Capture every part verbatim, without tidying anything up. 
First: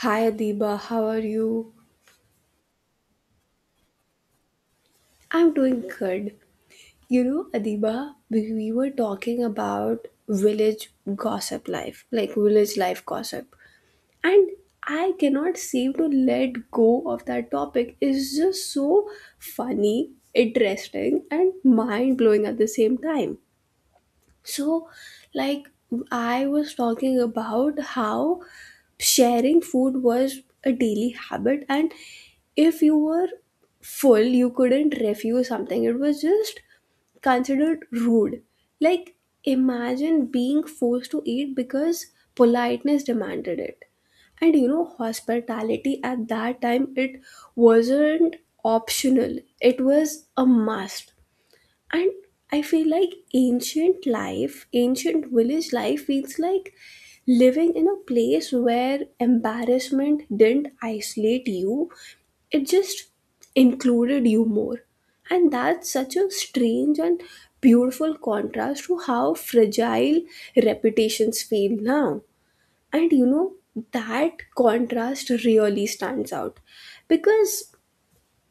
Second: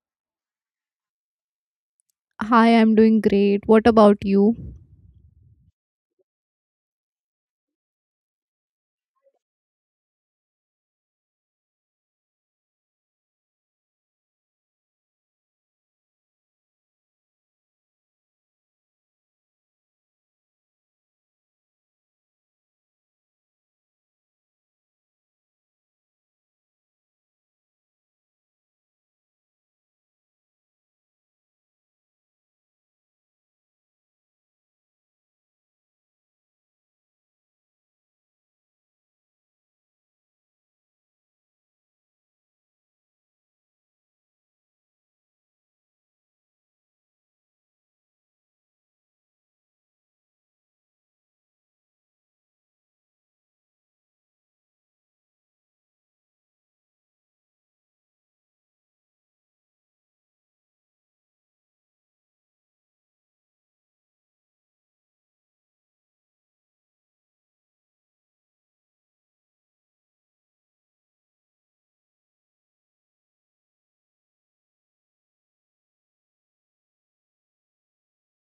Hi Adiba, how are you? Hi, I'm doing great. What about you? I'm doing good. You know, Adiba, we, we were talking about village gossip life, like village life gossip. And I cannot seem to let go of that topic. It's just so funny, interesting, and mind blowing at the same time. So, like, I was talking about how sharing food was a daily habit, and if you were full, you couldn't refuse something. It was just considered rude. Like, imagine being forced to eat because politeness demanded it. And you know, hospitality at that time, it wasn't optional, it was a must, and I feel like ancient life, ancient village life feels like living in a place where embarrassment didn't isolate you, it just included you more. And that's such a strange and beautiful contrast to how fragile reputations feel now. And you know, that contrast really stands out because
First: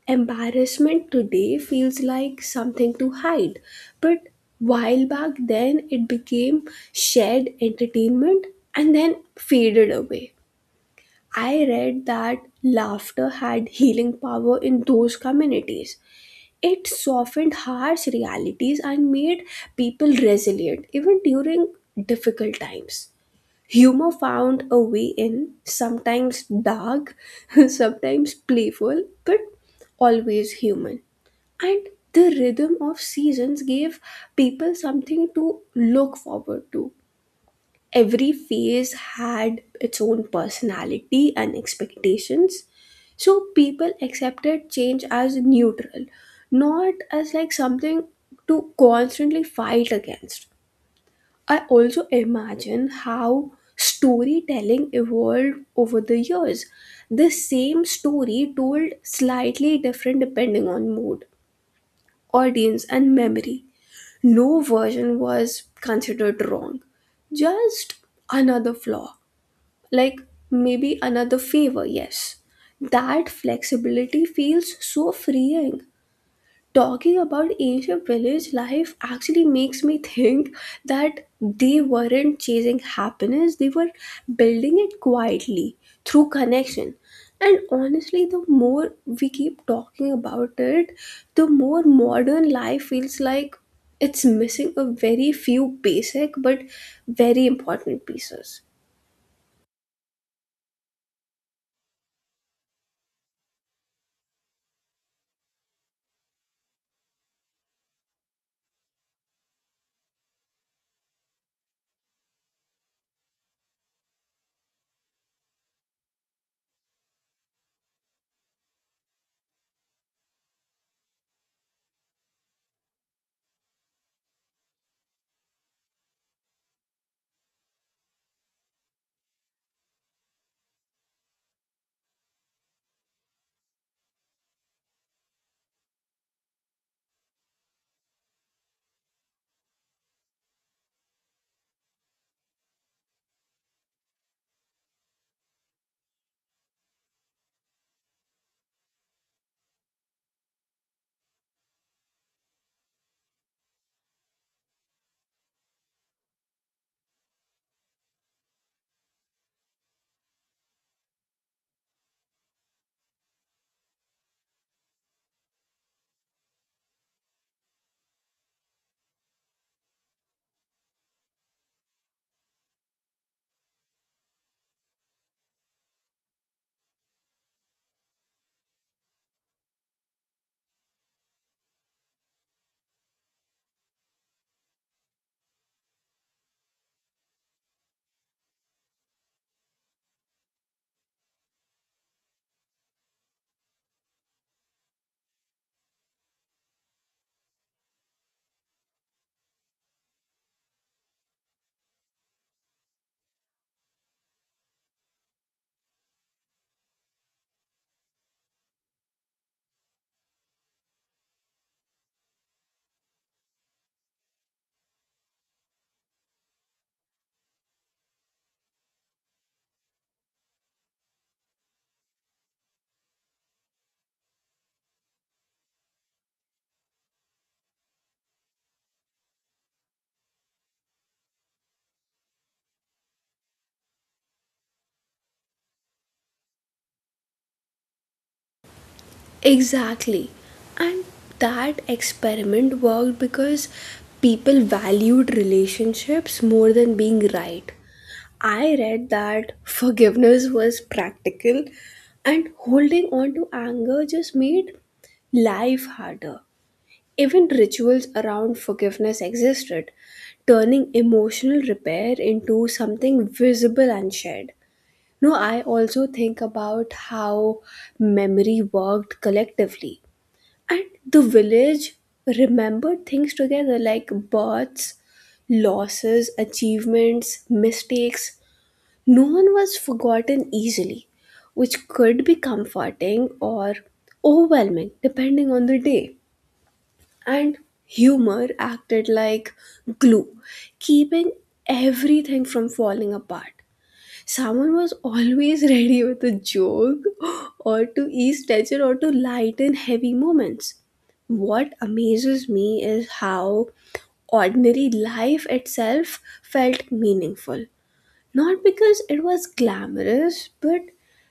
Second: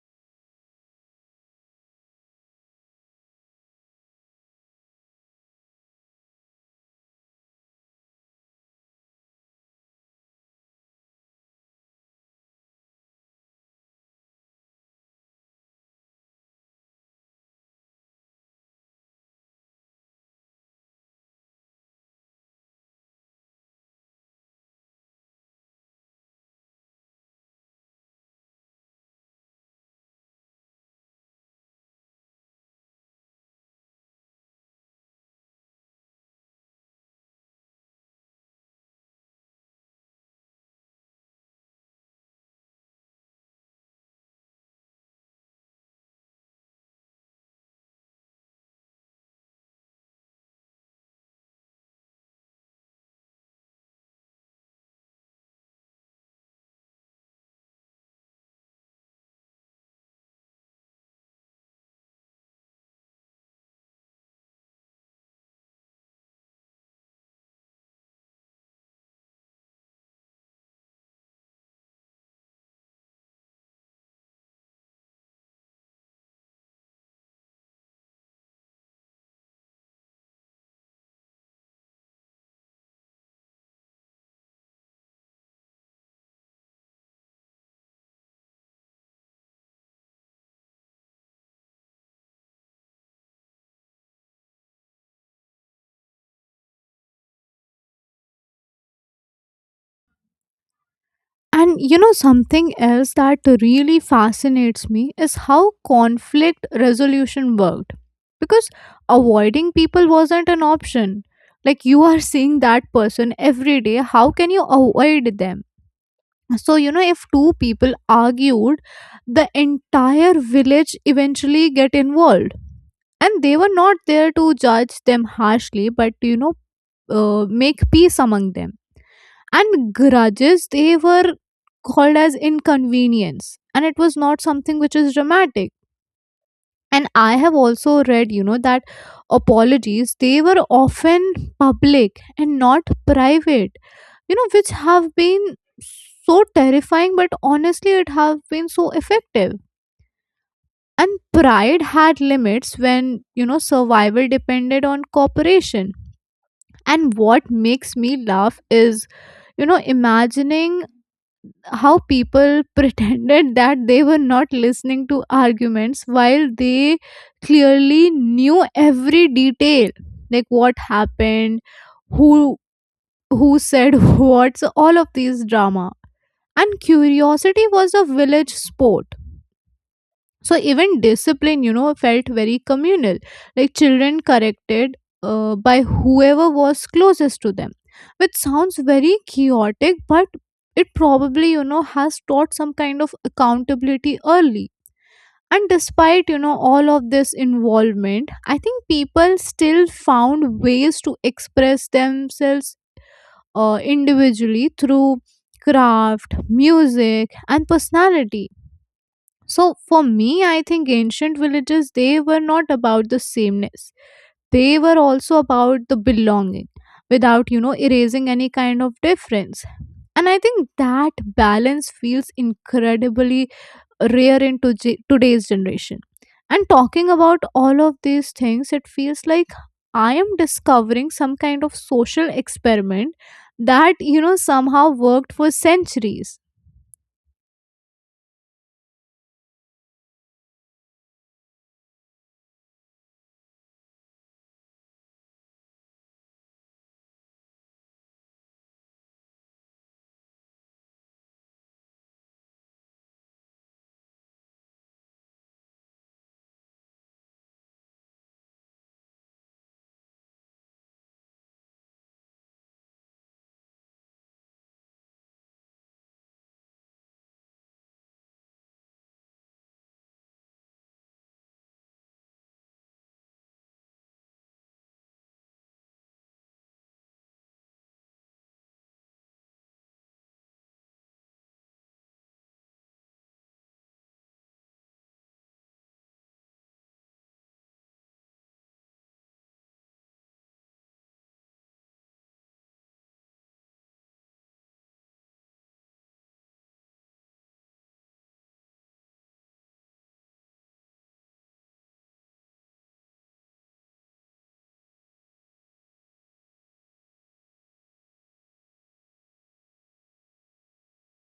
embarrassment today feels like something to hide, but while back then it became shared entertainment and then faded away. I read that laughter had healing power in those communities. It softened harsh realities and made people resilient even during difficult times. Humor found a way in, sometimes dark, sometimes playful, but always human. And the rhythm of seasons gave people something to look forward to. Every phase had its own personality and expectations, so people accepted change as neutral, not as like something to constantly fight against. I also imagine how storytelling evolved over the years, the same story told slightly different depending on mood, audience, and memory. No version was considered wrong, just another flaw, like maybe another favor, yes. That flexibility feels so freeing. Talking about ancient village life actually makes me think that they weren't chasing happiness, they were building it quietly through connection. And honestly, the more we keep talking about it, the more modern life feels like it's missing a very few basic but very important pieces. And you know, something else that really fascinates me is how conflict resolution worked. Because avoiding people wasn't an option. Like, you are seeing that person every day. How can you avoid them? So, you know, if two people argued, the entire village eventually get involved. And they were not there to judge them harshly, but, you know, uh, make peace among them, and grudges they were called as inconvenience, and it was not something which is dramatic. And I have also read you know that apologies, they were often public and not private you know which have been so terrifying, but honestly it have been so effective. And pride had limits when, you know survival depended on cooperation. And what makes me laugh is you know imagining how people pretended that they were not listening to arguments while they clearly knew every detail, like what happened, who who said what, so all of these drama. And curiosity was a village sport. So even discipline you know felt very communal, like children corrected uh, by whoever was closest to them, which sounds very chaotic, but it probably you know has taught some kind of accountability early. And despite you know all of this involvement, I think people still found ways to express themselves, uh, individually, through craft, music, and personality. So for me, I think ancient villages, they were not about the sameness. They were also about the belonging without, you know, erasing any kind of difference. And I think that balance feels incredibly rare in toje- today's generation. And talking about all of these things, it feels like I am discovering some kind of social experiment that, you know, somehow worked for centuries. Exactly. And that experiment worked because people valued relationships more than being right. I read that forgiveness was practical and holding on to anger just made life harder. Even rituals around forgiveness existed, turning emotional repair into something visible and shared. No, I also think about how memory worked collectively. And the village remembered things together, like births, losses, achievements, mistakes. No one was forgotten easily, which could be comforting or overwhelming depending on the day. And humor acted like glue, keeping everything from falling apart. Someone was always ready with a joke, or to ease tension, or to lighten heavy moments. What amazes me is how ordinary life itself felt meaningful. Not because it was glamorous, but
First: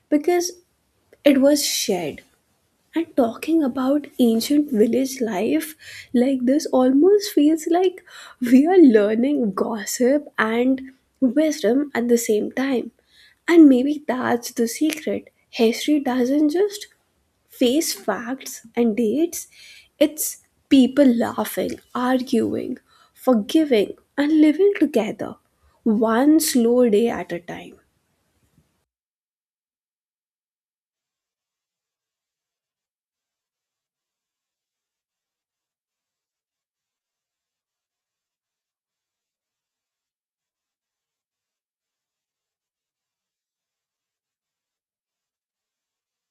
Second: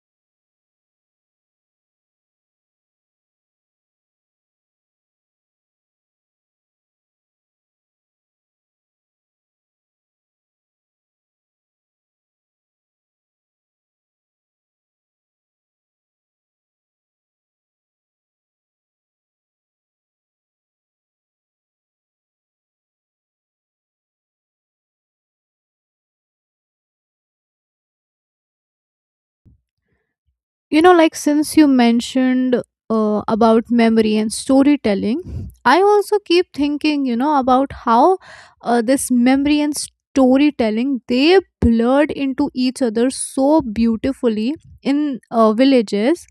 because it was shared. And talking about ancient village life like this almost feels like we are learning gossip and wisdom at the same time. And maybe that's the secret. History doesn't just face facts and dates, it's people laughing, arguing, forgiving, and living together, one slow day at a time. you know like since you mentioned, uh, about memory and storytelling, I also keep thinking you know about how, uh, this memory and storytelling, they blurred into each other so beautifully in, uh, villages.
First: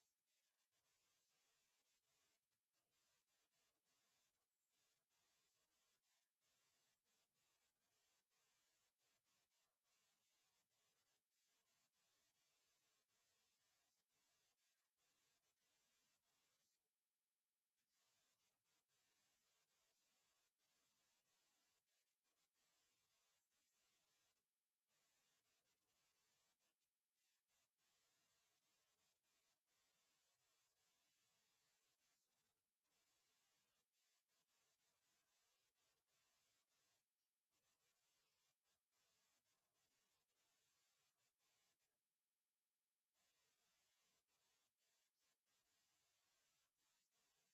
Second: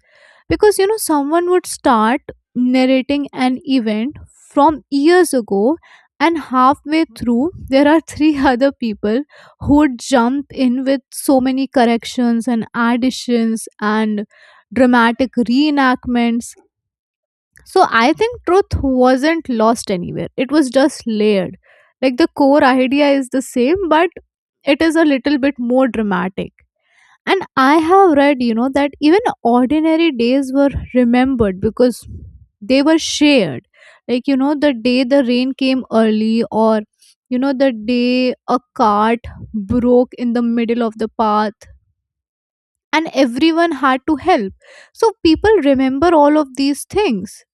Because you know someone would start narrating an event from years ago, and halfway through there are three other people who would jump in with so many corrections and additions and dramatic reenactments. So I think truth wasn't lost anywhere. It was just layered. Like the core idea is the same, but it is a little bit more dramatic. And I have read, you know, that even ordinary days were remembered because they were shared. Like, you know, the day the rain came early, or, you know, the day a cart broke in the middle of the path and everyone had to help. So people remember all of these things.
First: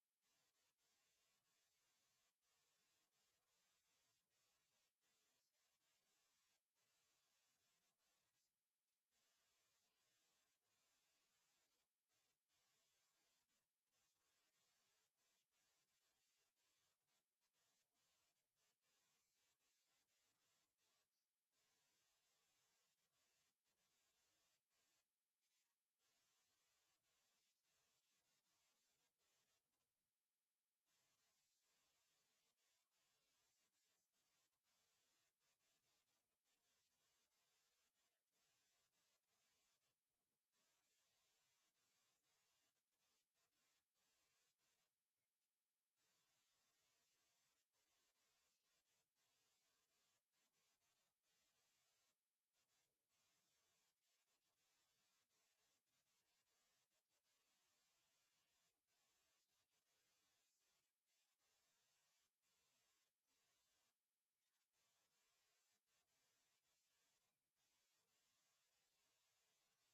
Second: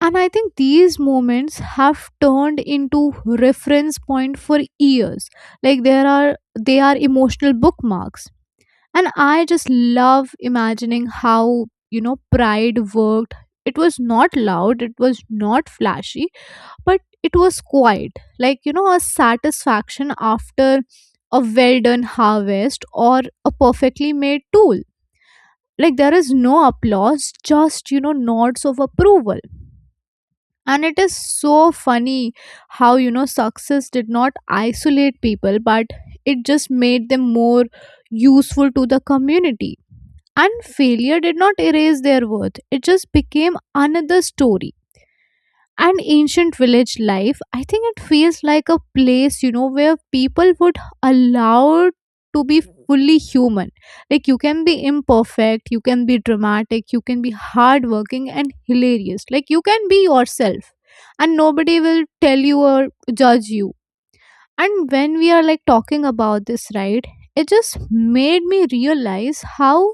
And I think these moments have turned into reference point for years. Like there are, they are emotional bookmarks. And I just love imagining how, you know, pride worked. It was not loud, it was not flashy, but it was quiet. Like, you know, a satisfaction after a well done harvest or a perfectly made tool. Like there is no applause just you know nods of approval. And it is so funny how, you know success did not isolate people, but it just made them more useful to the community. And failure did not erase their worth, it just became another story. And ancient village life, I think it feels like a place you know where people would allow to be fully human. Like you can be imperfect, you can be dramatic, you can be hardworking and hilarious, like you can be yourself, and nobody will tell you or judge you. And when we are like talking about this, right, it just made me realize how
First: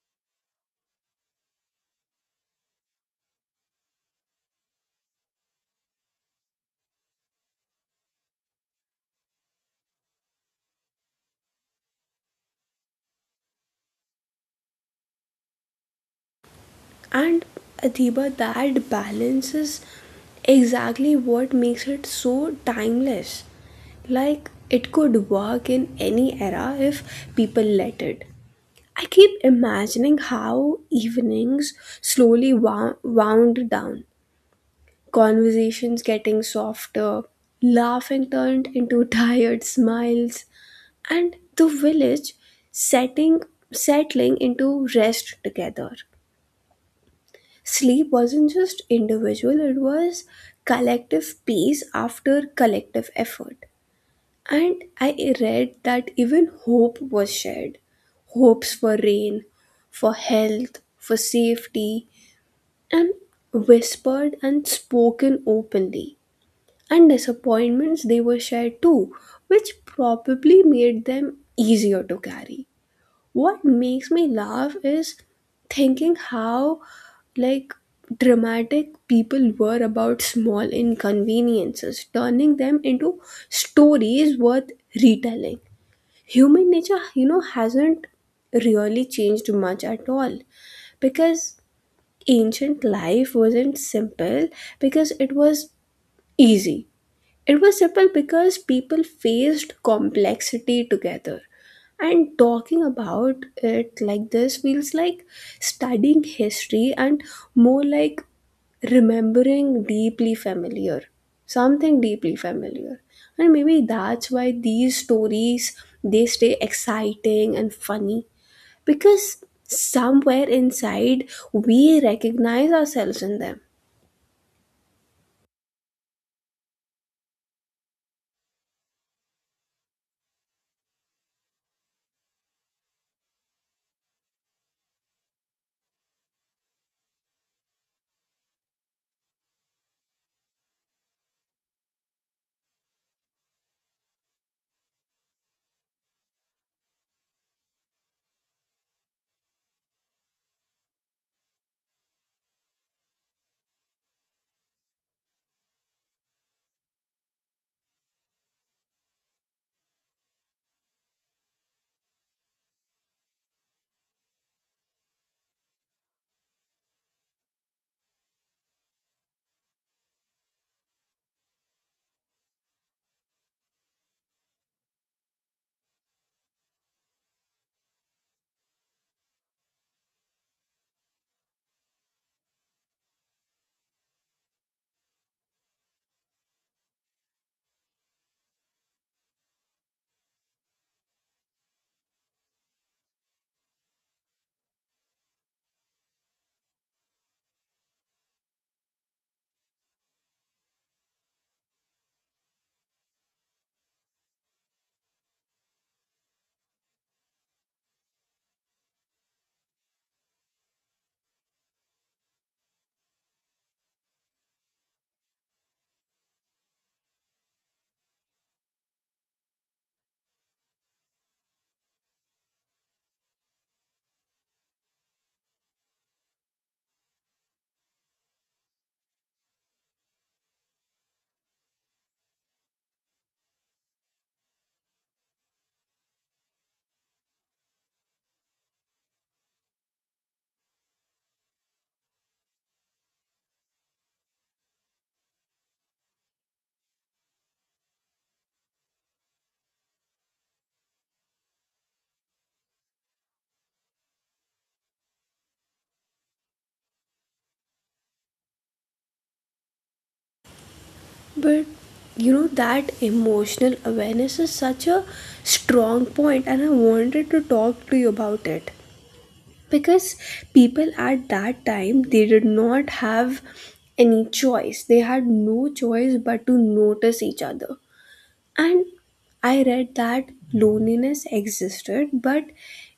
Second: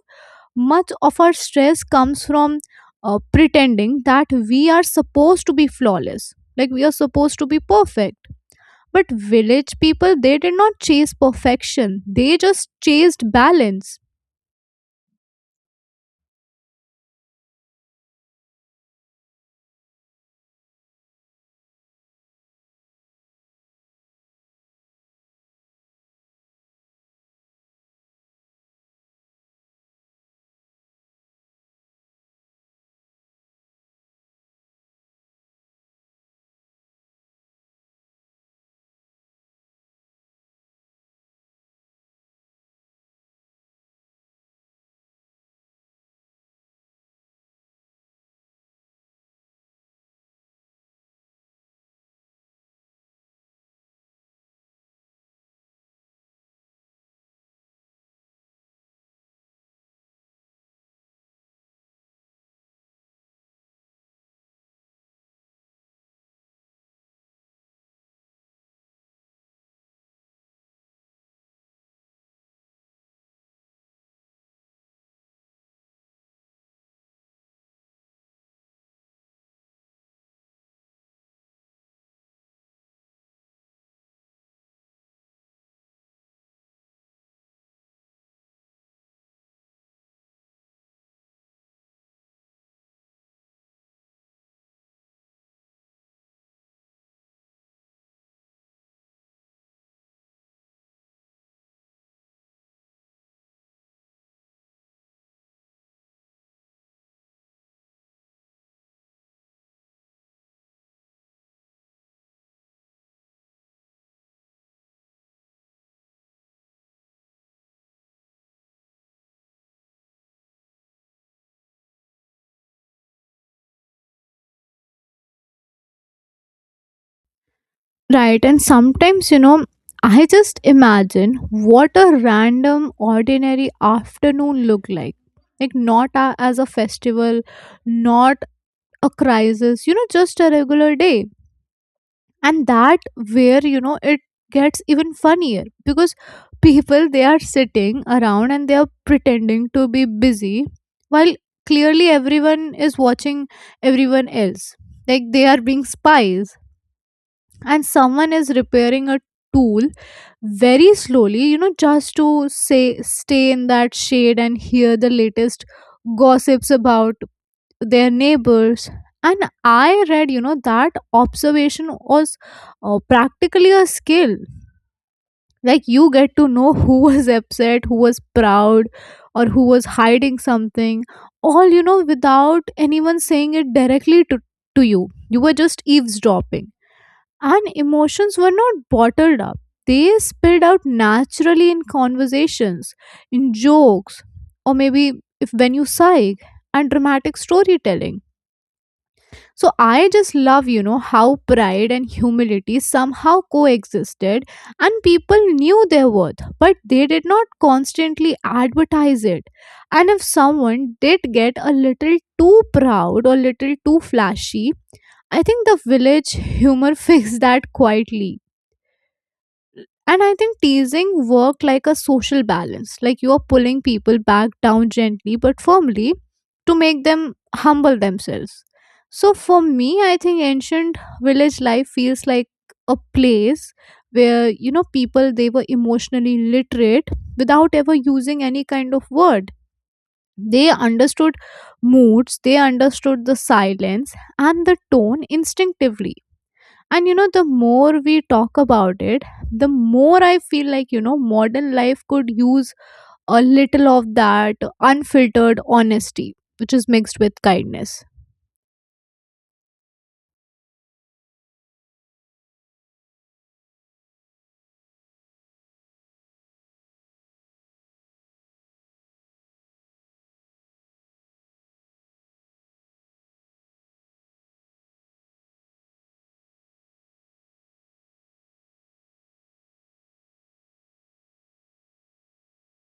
much of our stress comes from, uh, pretending that we are supposed to be flawless, like we are supposed to be perfect. But village people, they did not chase perfection, they just chased balance. And Adiba, that balance is exactly what makes it so timeless. Like, it could work in any era if people let it. I keep imagining how evenings slowly wou- wound down, conversations getting softer, laughing turned into tired smiles, and the village setting settling into rest together. Sleep wasn't just individual, it was collective peace after collective effort. And I read that even hope was shared, hopes for rain, for health, for safety, and whispered and spoken openly. And disappointments, they were shared too, which probably made them easier to carry. What makes me laugh is thinking how, like, dramatic people were about small inconveniences, turning them into stories worth retelling. Human nature, you know, hasn't really changed much at all, because ancient life wasn't simple because it was easy, it was simple because people faced complexity together. And talking about it like this feels like studying history and more like remembering deeply familiar, something deeply familiar. And maybe that's why these stories, they stay exciting and funny, because somewhere inside we recognize ourselves in them. Right, and sometimes, you know, I just imagine what a random, ordinary afternoon looked like. Like, not a, as a festival, not a crisis, you know, just a regular day. And that, where you know it gets even funnier, because people, they are sitting around and they are pretending to be busy while clearly everyone is watching everyone else, like they are being spies. And someone is repairing a tool very slowly, you know just to say, stay in that shade and hear the latest gossips about their neighbors. And I read you know that observation was, uh, practically a skill. Like you get to know who was upset, who was proud, or who was hiding something, all you know without anyone saying it directly to, to you. You were just eavesdropping. And emotions were not bottled up, they spilled out naturally in conversations, in jokes, or maybe, if when you sigh, and dramatic storytelling. So I just love, you know, how pride and humility somehow coexisted, and people knew their worth, but they did not constantly advertise it. And if someone did get a little too proud or little too flashy, I think the village humor fixed that quietly. And I think teasing work like a social balance. Like you're pulling people back down gently but firmly to make them humble themselves. So for me, I think ancient village life feels like a place where, you know people they were emotionally literate without ever using any kind of word. They understood moods, they understood the silence and the tone instinctively. And, you know, the more we talk about it, the more I feel like, you know, modern life could use a little of that unfiltered honesty, which is mixed with kindness. But you know, that emotional awareness is such a strong point, and I wanted to talk to you about it because people at that time, they did not have any choice. They had no choice but to notice each other. And I read that loneliness existed, but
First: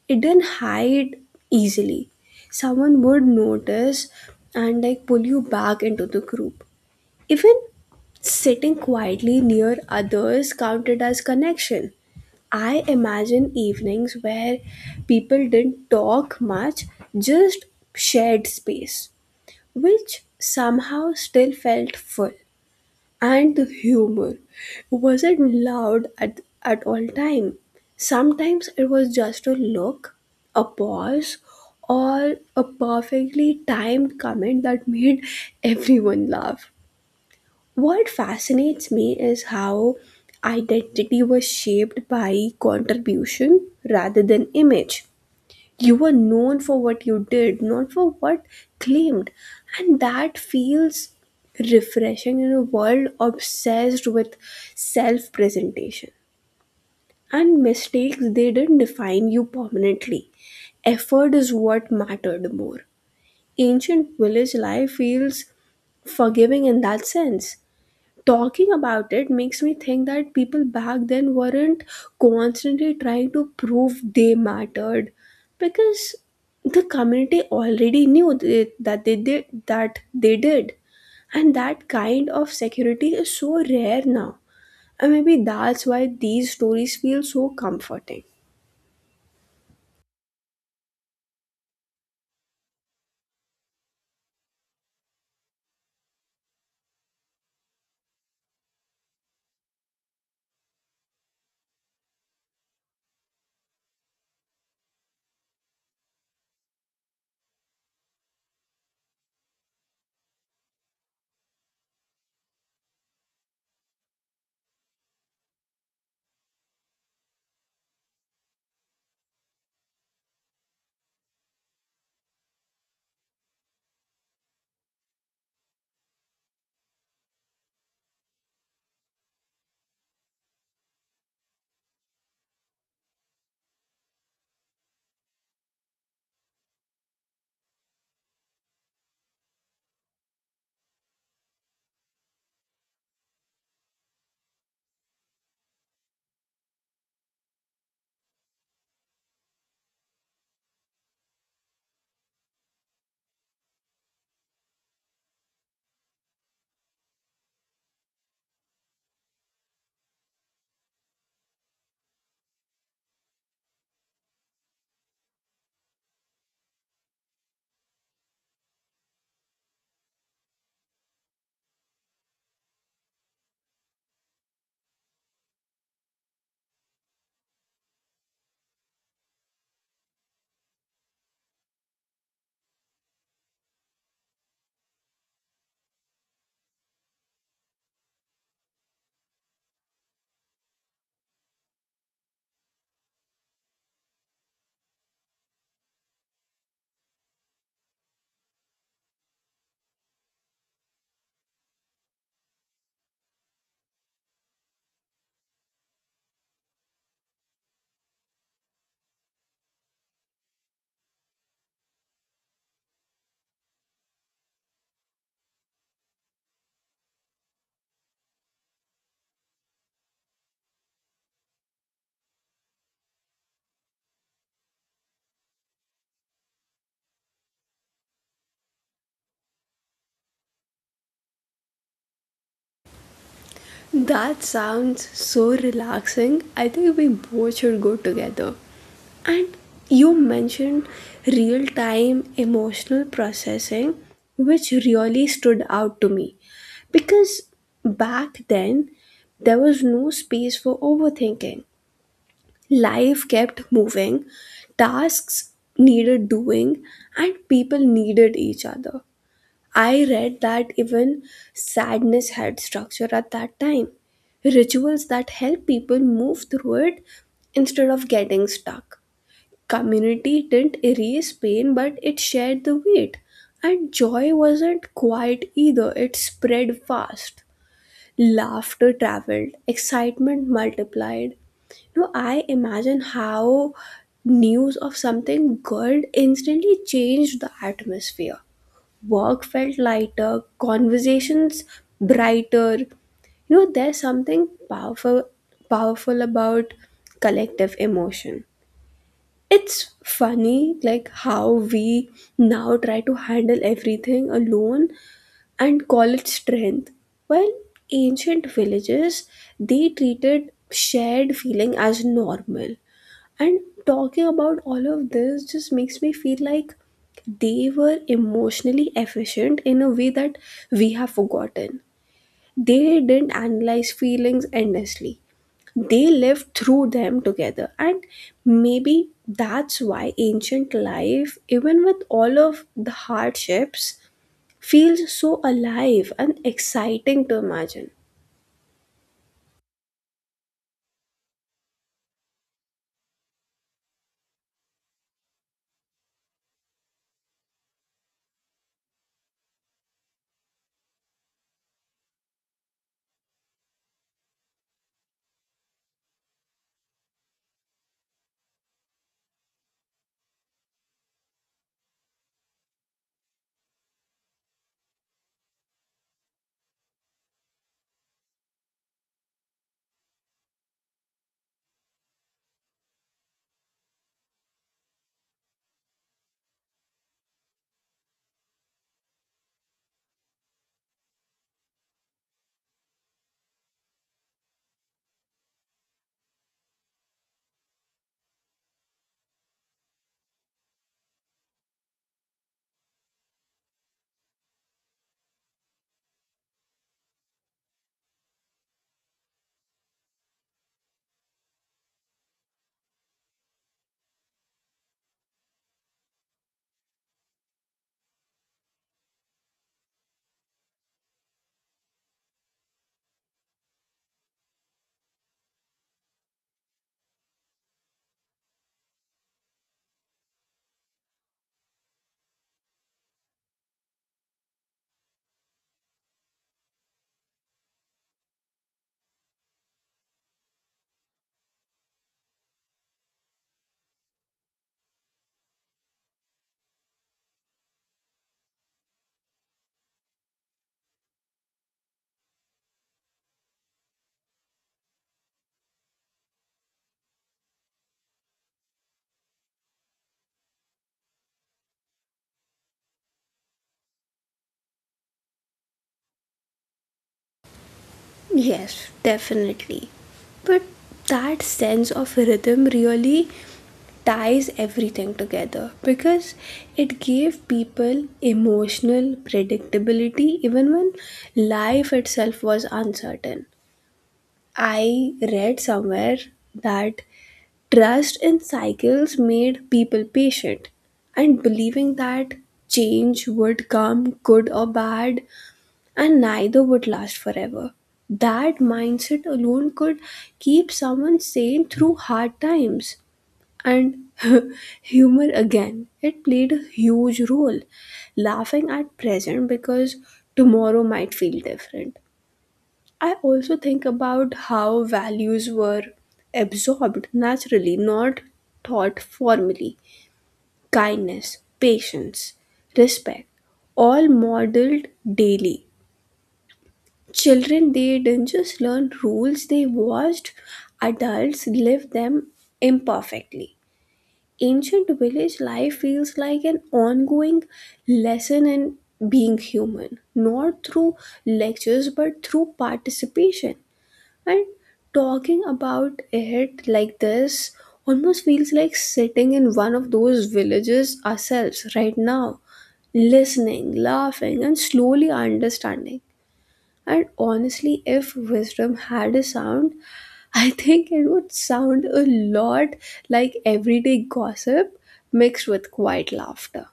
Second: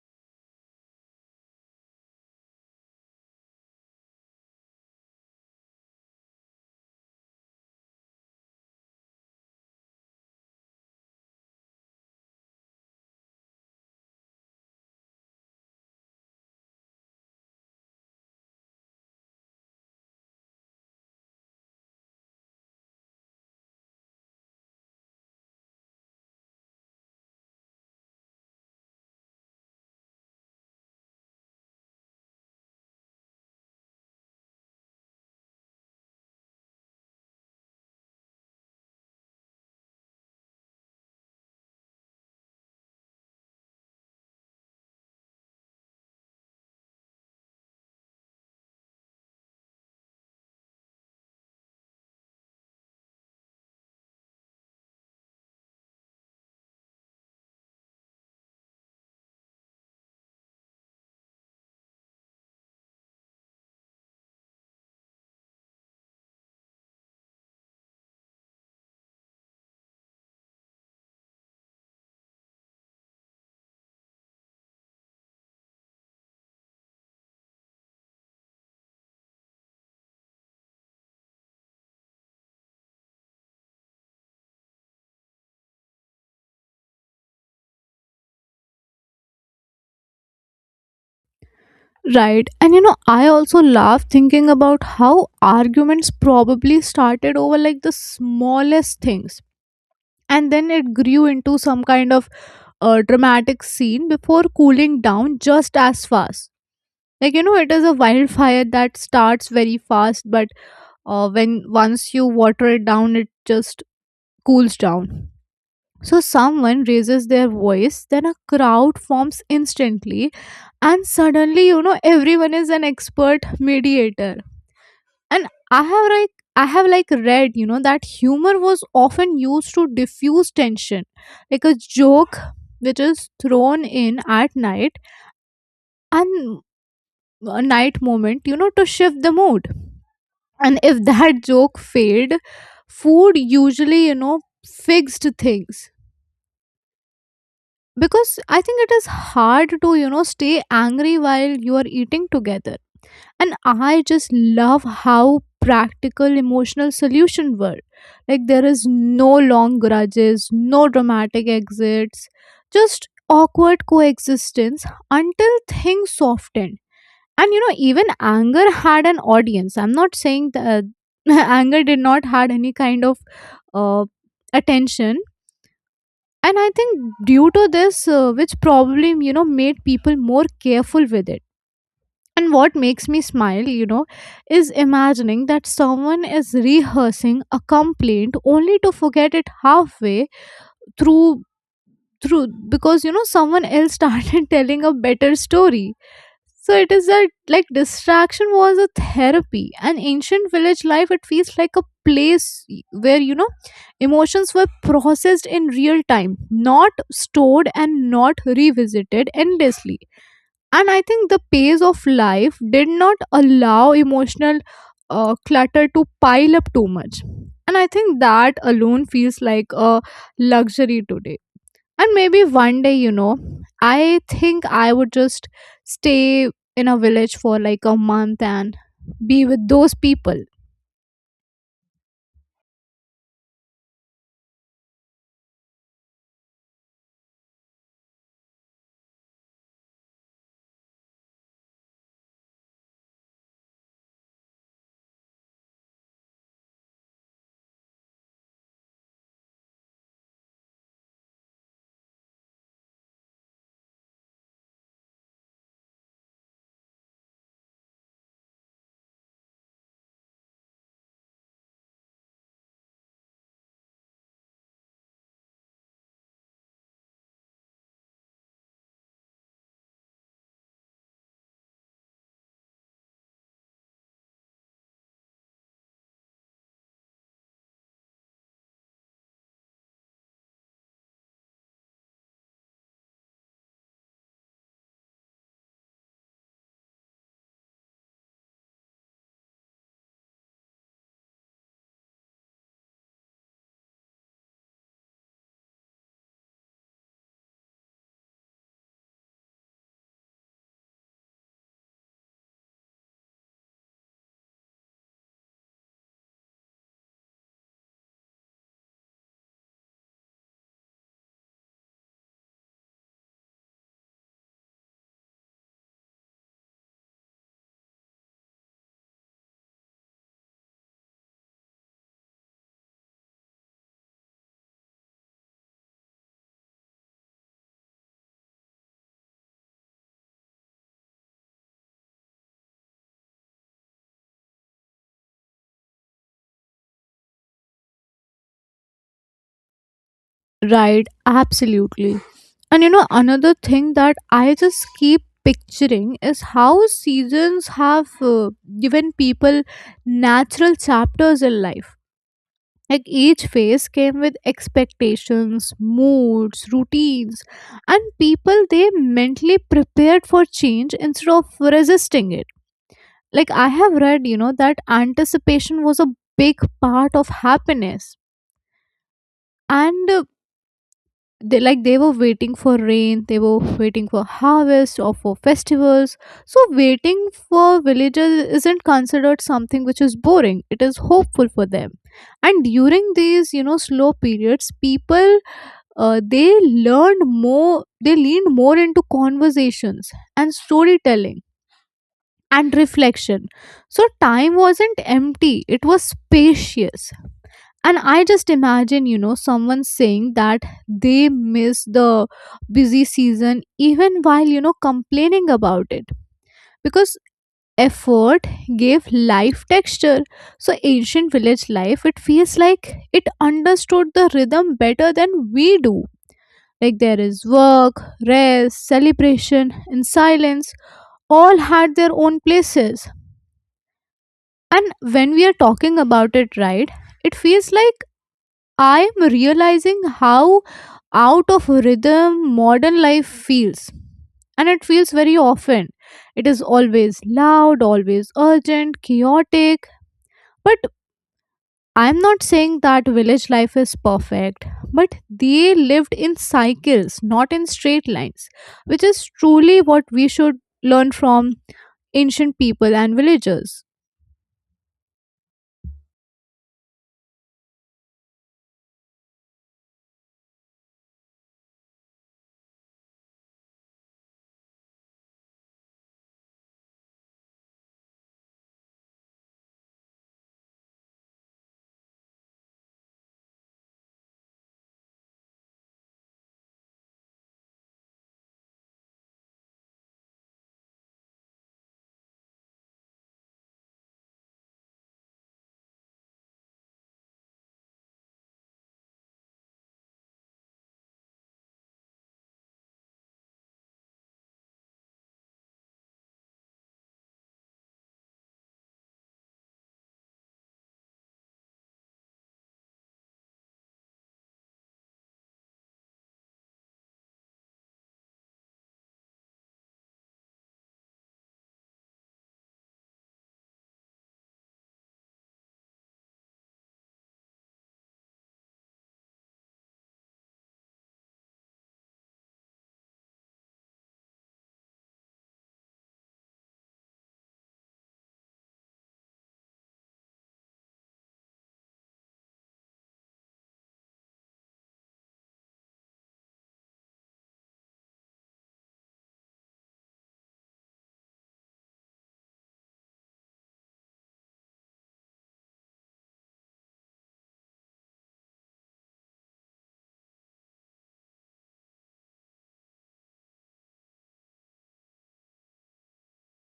it didn't hide easily. Someone would notice and like pull you back into the group. Even sitting quietly near others counted as connection. I imagine evenings where people didn't talk much, just shared space, which somehow still felt full. And the humor wasn't loud at, at all time. Sometimes it was just a look, a pause, or a perfectly timed comment that made everyone laugh. What fascinates me is how identity was shaped by contribution rather than image. You were known for what you did, not for what claimed. And that feels refreshing in a world obsessed with self presentation. And mistakes, they didn't define you permanently. Effort is what mattered more. Ancient village life feels forgiving in that sense. Talking about it makes me think that people back then weren't constantly trying to prove they mattered, because the community already knew th- that they did that they did. And that kind of security is so rare now, and maybe that's why these stories feel so comforting. Right. And, you know, I also laugh thinking about how arguments probably started over like the smallest things. And then it grew into some kind of, uh, dramatic scene before cooling down just as fast. Like, you know, it is a wildfire that starts very fast, but, uh, when once you water it down, it just cools down. So someone raises their voice, then a crowd forms instantly, and suddenly, you know everyone is an expert mediator. And i have like i have like read you know that humor was often used to diffuse tension, like a joke, which is thrown in at night, and a night moment, you know to shift the mood. And if that joke failed, food usually, you know fixed things. Because I think it is hard to, you know stay angry while you are eating together. And I just love how practical emotional solution were. Like there is no long grudges, no dramatic exits, just awkward coexistence until things soften. And, you know even anger had an audience. I'm not saying that anger did not had any kind of, uh, attention. And I think due to this, uh, which probably, you know made people more careful with it. And what makes me smile, you know is imagining that someone is rehearsing a complaint only to forget it halfway through through, because, you know someone else started telling a better story. So it is that like distraction was a therapy. And ancient village life, it feels like a place where, you know emotions were processed in real time, not stored and not revisited endlessly. And I think the pace of life did not allow emotional, uh, clutter to pile up too much. And I think that alone feels like a luxury today. And maybe one day, you know, I think I would just stay in a village for like a month and be with those people. That sounds so relaxing. I think we both should go together. And you mentioned real time emotional processing, which really stood out to me because back then there was no space for overthinking. Life kept moving, tasks needed doing, and people needed each other. I read that even sadness had structure at that time, rituals that help people move through it instead of getting stuck. Community didn't erase pain, but it shared the weight. And joy wasn't quiet either, it spread fast. Laughter traveled, excitement multiplied. You know, I imagine how news of something good instantly changed the atmosphere. Work felt lighter, conversations brighter. You know, there's something powerful powerful about collective emotion. It's funny, like how we now try to handle everything alone and call it strength. While ancient villages, they treated shared feeling as normal. And talking about all of this just makes me feel like they were emotionally efficient in a way that we have forgotten. They didn't analyze feelings endlessly, they live through them together. And maybe that's why ancient life, even with all of the hardships, feels so alive and exciting to imagine. Right, absolutely. And, you know, another thing that I just keep picturing is how seasons have, uh, given people natural chapters in life. Like each phase came with expectations, moods, routines, and people, they mentally prepared for change instead of resisting it. Like I have read, you know that anticipation was a big part of happiness. And, uh, they like they were waiting for rain, they were waiting for harvest or for festivals. So waiting for villagers isn't considered something which is boring, it is hopeful for them. And during these, you know slow periods, people, uh, they learned more, they leaned more into conversations, and storytelling, and reflection. So time wasn't empty, it was spacious. And I just imagine, you know, someone saying that they miss the busy season even while, you know, complaining about it, because effort gave life texture. So ancient village life, it feels like it understood the rhythm better than we do. Like there is work, rest, celebration, and silence, all had their own places. And when we are talking about it, right, it feels like I'm realizing how out of rhythm modern life feels. And it feels very often. It is always loud, always urgent, chaotic. But I'm not saying that village life is perfect, but they lived in cycles, not in straight lines, which is truly what we should learn from ancient people and villagers. Yes, definitely. But that sense of rhythm really ties everything together because it gave people emotional predictability even when life itself was uncertain. I read somewhere that trust in cycles made people patient, and believing that change would come, good or bad, and neither would last forever. That mindset alone could keep someone sane through hard times. And humor again, it played a huge role. Laughing at present because tomorrow might feel different. I also think about how values were absorbed naturally, not taught formally. Kindness, patience, respect, all modeled daily. Children, they didn't just learn rules, they watched adults live them imperfectly. Ancient village life feels like an ongoing lesson in being human, not through lectures but through participation. And talking about it like this almost feels like sitting in one of those villages ourselves right now, listening, laughing, and slowly understanding. And honestly, if wisdom had a sound, I think it would sound a lot like everyday gossip mixed with quiet laughter.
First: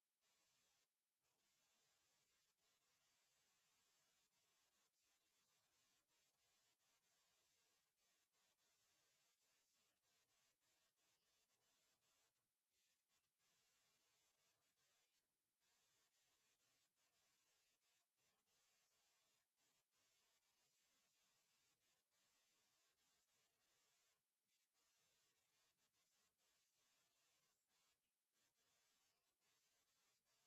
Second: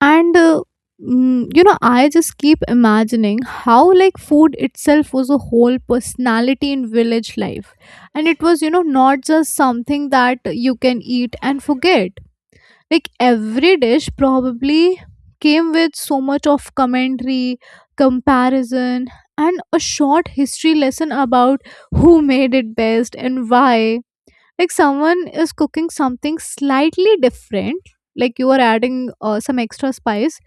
and uh, mm, you know, I just keep imagining how, like, food itself was a whole personality in village life, and it was, you know, not just something that you can eat and forget. Like, every dish probably came with so much of commentary, comparison, and a short history lesson about who made it best and why. Like, someone is cooking something slightly different, like you are adding uh, some extra spice,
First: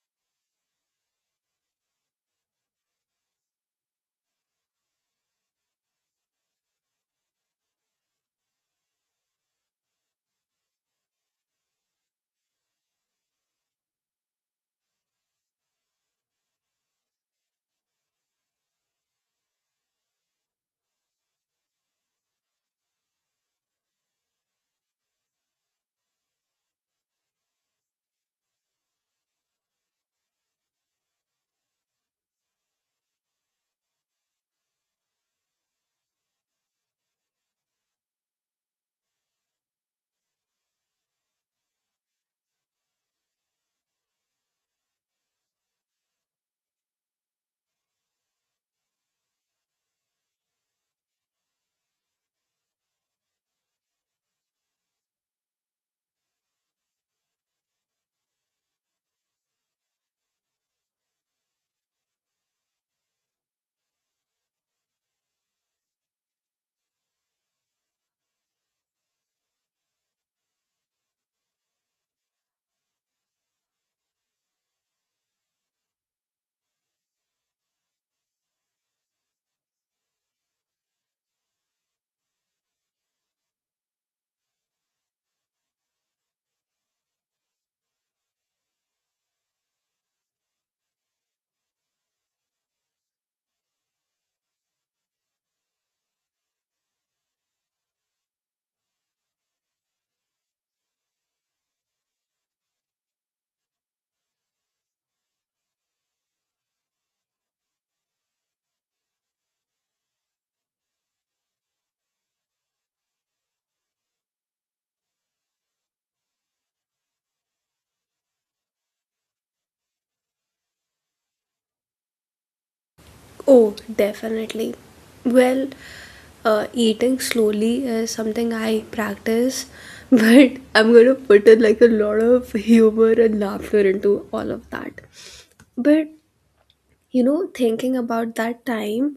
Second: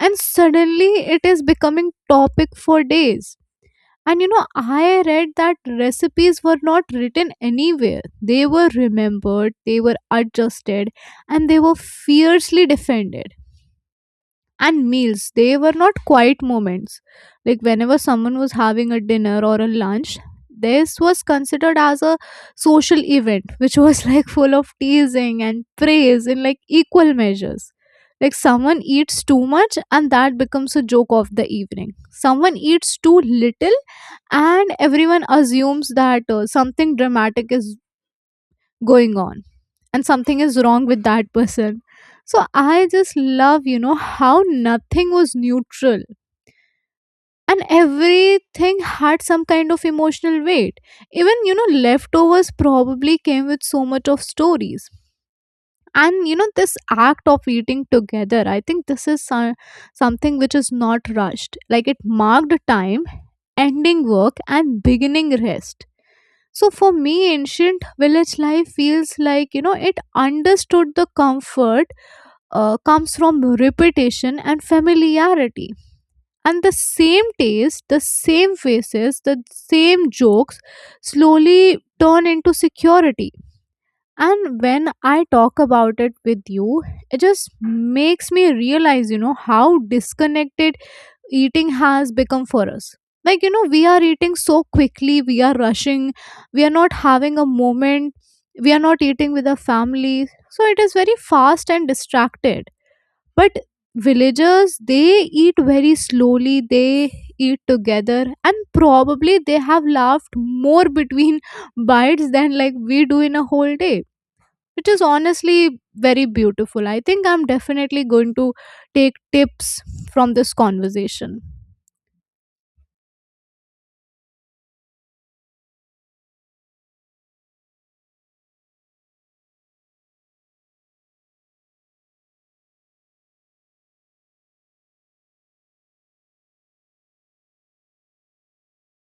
and suddenly it is becoming topic for days. And you know, I read that recipes were not written anywhere. They were remembered, they were adjusted, and they were fiercely defended. And meals, they were not quiet moments. Like whenever someone was having a dinner or a lunch, this was considered as a social event which was like full of teasing and praise in, like, equal measures. Like someone eats too much and that becomes a joke of the evening. Someone eats too little, and everyone assumes that uh, something dramatic is going on and something is wrong with that person. So I just love, you know, how nothing was neutral and everything had some kind of emotional weight. Even, you know, leftovers probably came with so much of stories. And you know, this act of eating together, I think this is so- something which is not rushed. Like it marked time, ending work and beginning rest. So for me, ancient village life feels like, you know, it understood the comfort uh, comes from repetition and familiarity. And the same taste, the same faces, the same jokes slowly turn into security. And when I talk about it with you, it just makes me realize, you know, how disconnected eating has become for us. Like, you know, we are eating so quickly, we are rushing, we are not having a moment, we are not eating with our family. So it is very fast and distracted, but villagers, they eat very slowly, they eat together, and probably they have laughed more between bites than, like, we do in a whole day, which is honestly very beautiful. I think I'm definitely going to take tips from this conversation. Oh, definitely. Well, uh, eating slowly is something I practice, but I'm gonna put in like a lot of humor and laughter into all of that. But you know, thinking about that time,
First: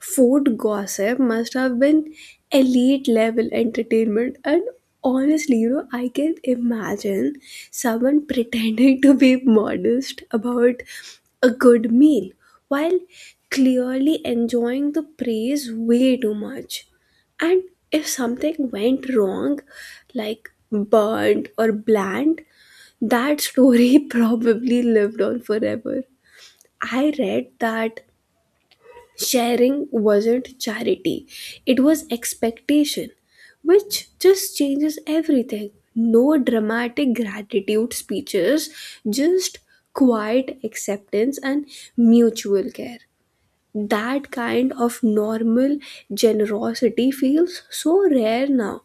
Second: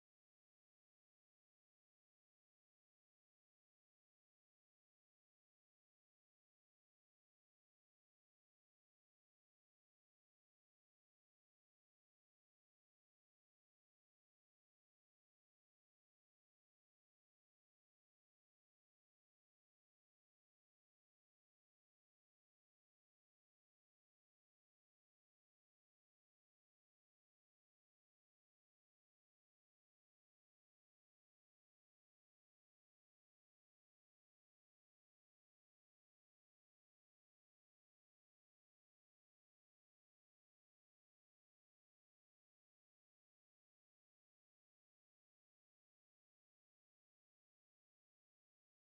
food gossip must have been elite level entertainment. And honestly, you know, I can imagine someone pretending to be modest about a good meal while clearly enjoying the praise way too much. And if something went wrong, like burnt or bland, that story probably lived on forever. I read that sharing wasn't charity, it was expectation, which just changes everything. No dramatic gratitude speeches, just quiet acceptance and mutual care. That kind of normal generosity feels so rare now.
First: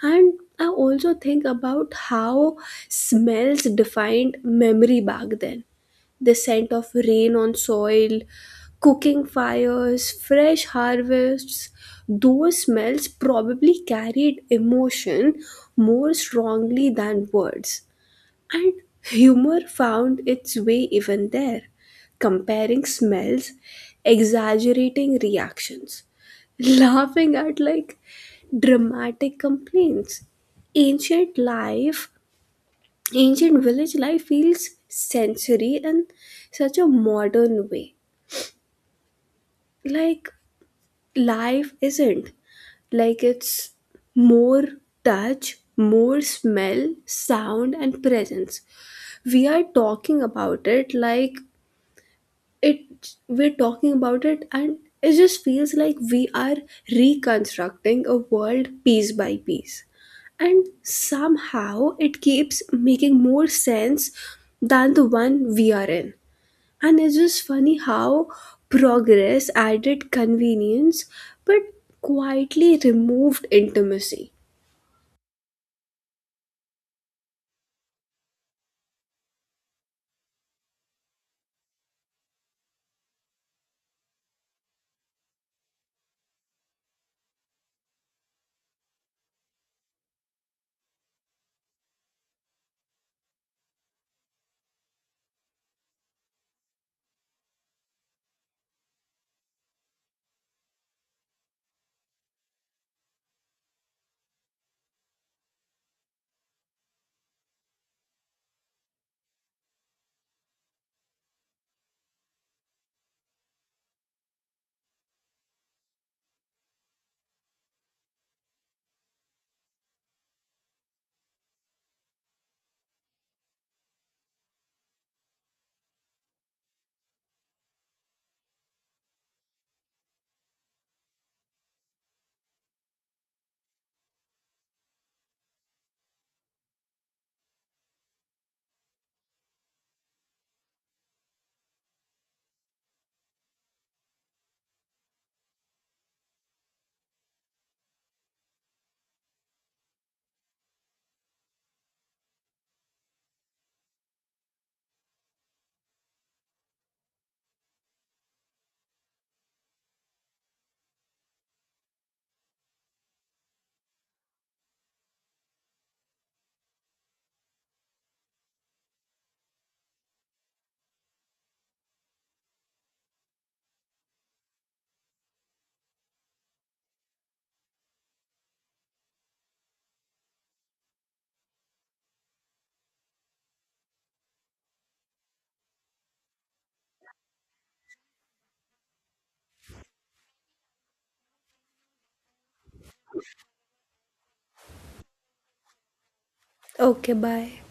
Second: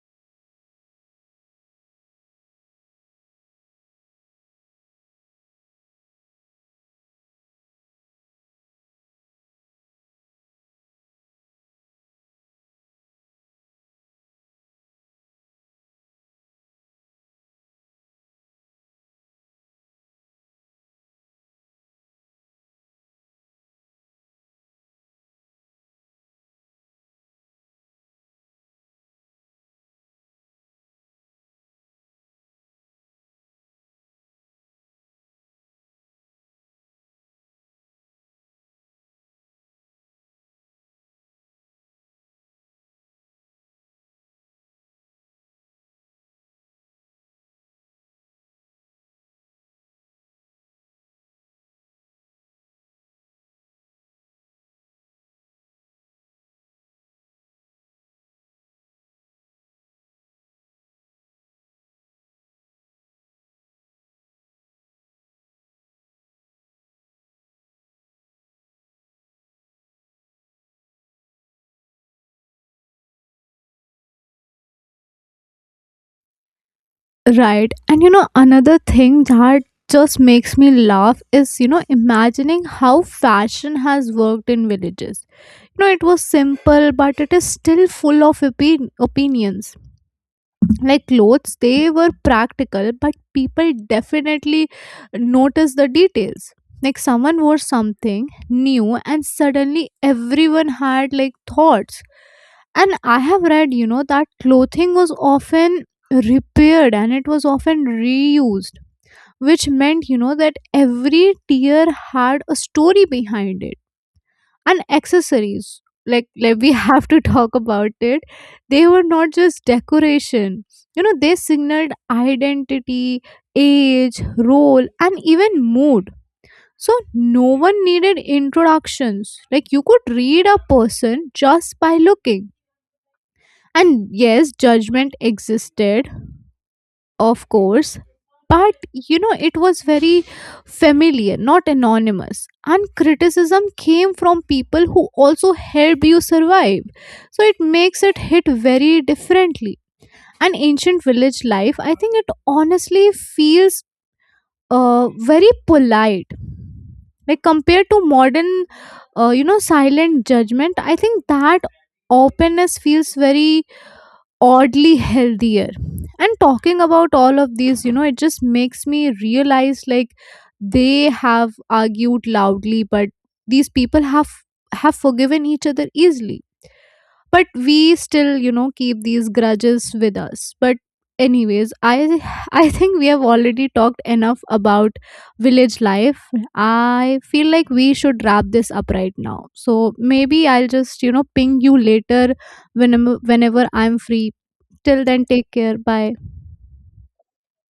And I also think about how smells defined memory back then, the scent of rain on soil, cooking fires, fresh harvests. Those smells probably carried emotion more strongly than words, and humor found its way even there, comparing smells, exaggerating reactions, laughing at like dramatic complaints. Ancient life Ancient village life feels sensory in such a modern way. Like, life isn't. Like, it's more touch, more smell, sound, and presence. We are talking about it like it. We're talking about it, and it just feels like we are reconstructing a world piece by piece, and somehow it keeps making more sense than the one we are in. And it's just funny how progress added convenience but quietly removed intimacy. Right. And you know, another thing that just makes me laugh is, you know, imagining how fashion has worked in villages. You know, it was simple, but it is still full of opi- opinions. Like clothes, they were practical, but people definitely noticed the details. Like someone wore something new and suddenly everyone had, like, thoughts. And I have read, you know, that clothing was often repaired and it was often reused, which meant, you know, that every tear had a story behind it. And accessories, like like we have to talk about it, they were not just decoration. You know, they signaled identity, age, role, and even mood. So no one needed introductions. Like, you could read a person just by looking. And yes, judgment existed, of course, but you know, it was very familiar, not anonymous, and criticism came from people who also helped you survive, so it makes it hit very differently. And ancient village life, I think it honestly feels uh, very polite. Like compared to modern uh, you know, silent judgment, I think that openness feels very oddly healthier. And talking about all of these, you know, it just makes me realize, like, they have argued loudly, but these people have have forgiven each other easily, but we still, you know, keep these grudges with us. But anyways, i i think we have already talked enough about village life. I feel like we should wrap this up right now, so maybe I'll just, you know, ping you later whenever whenever I'm free. Till then, take care. Bye. Okay, bye.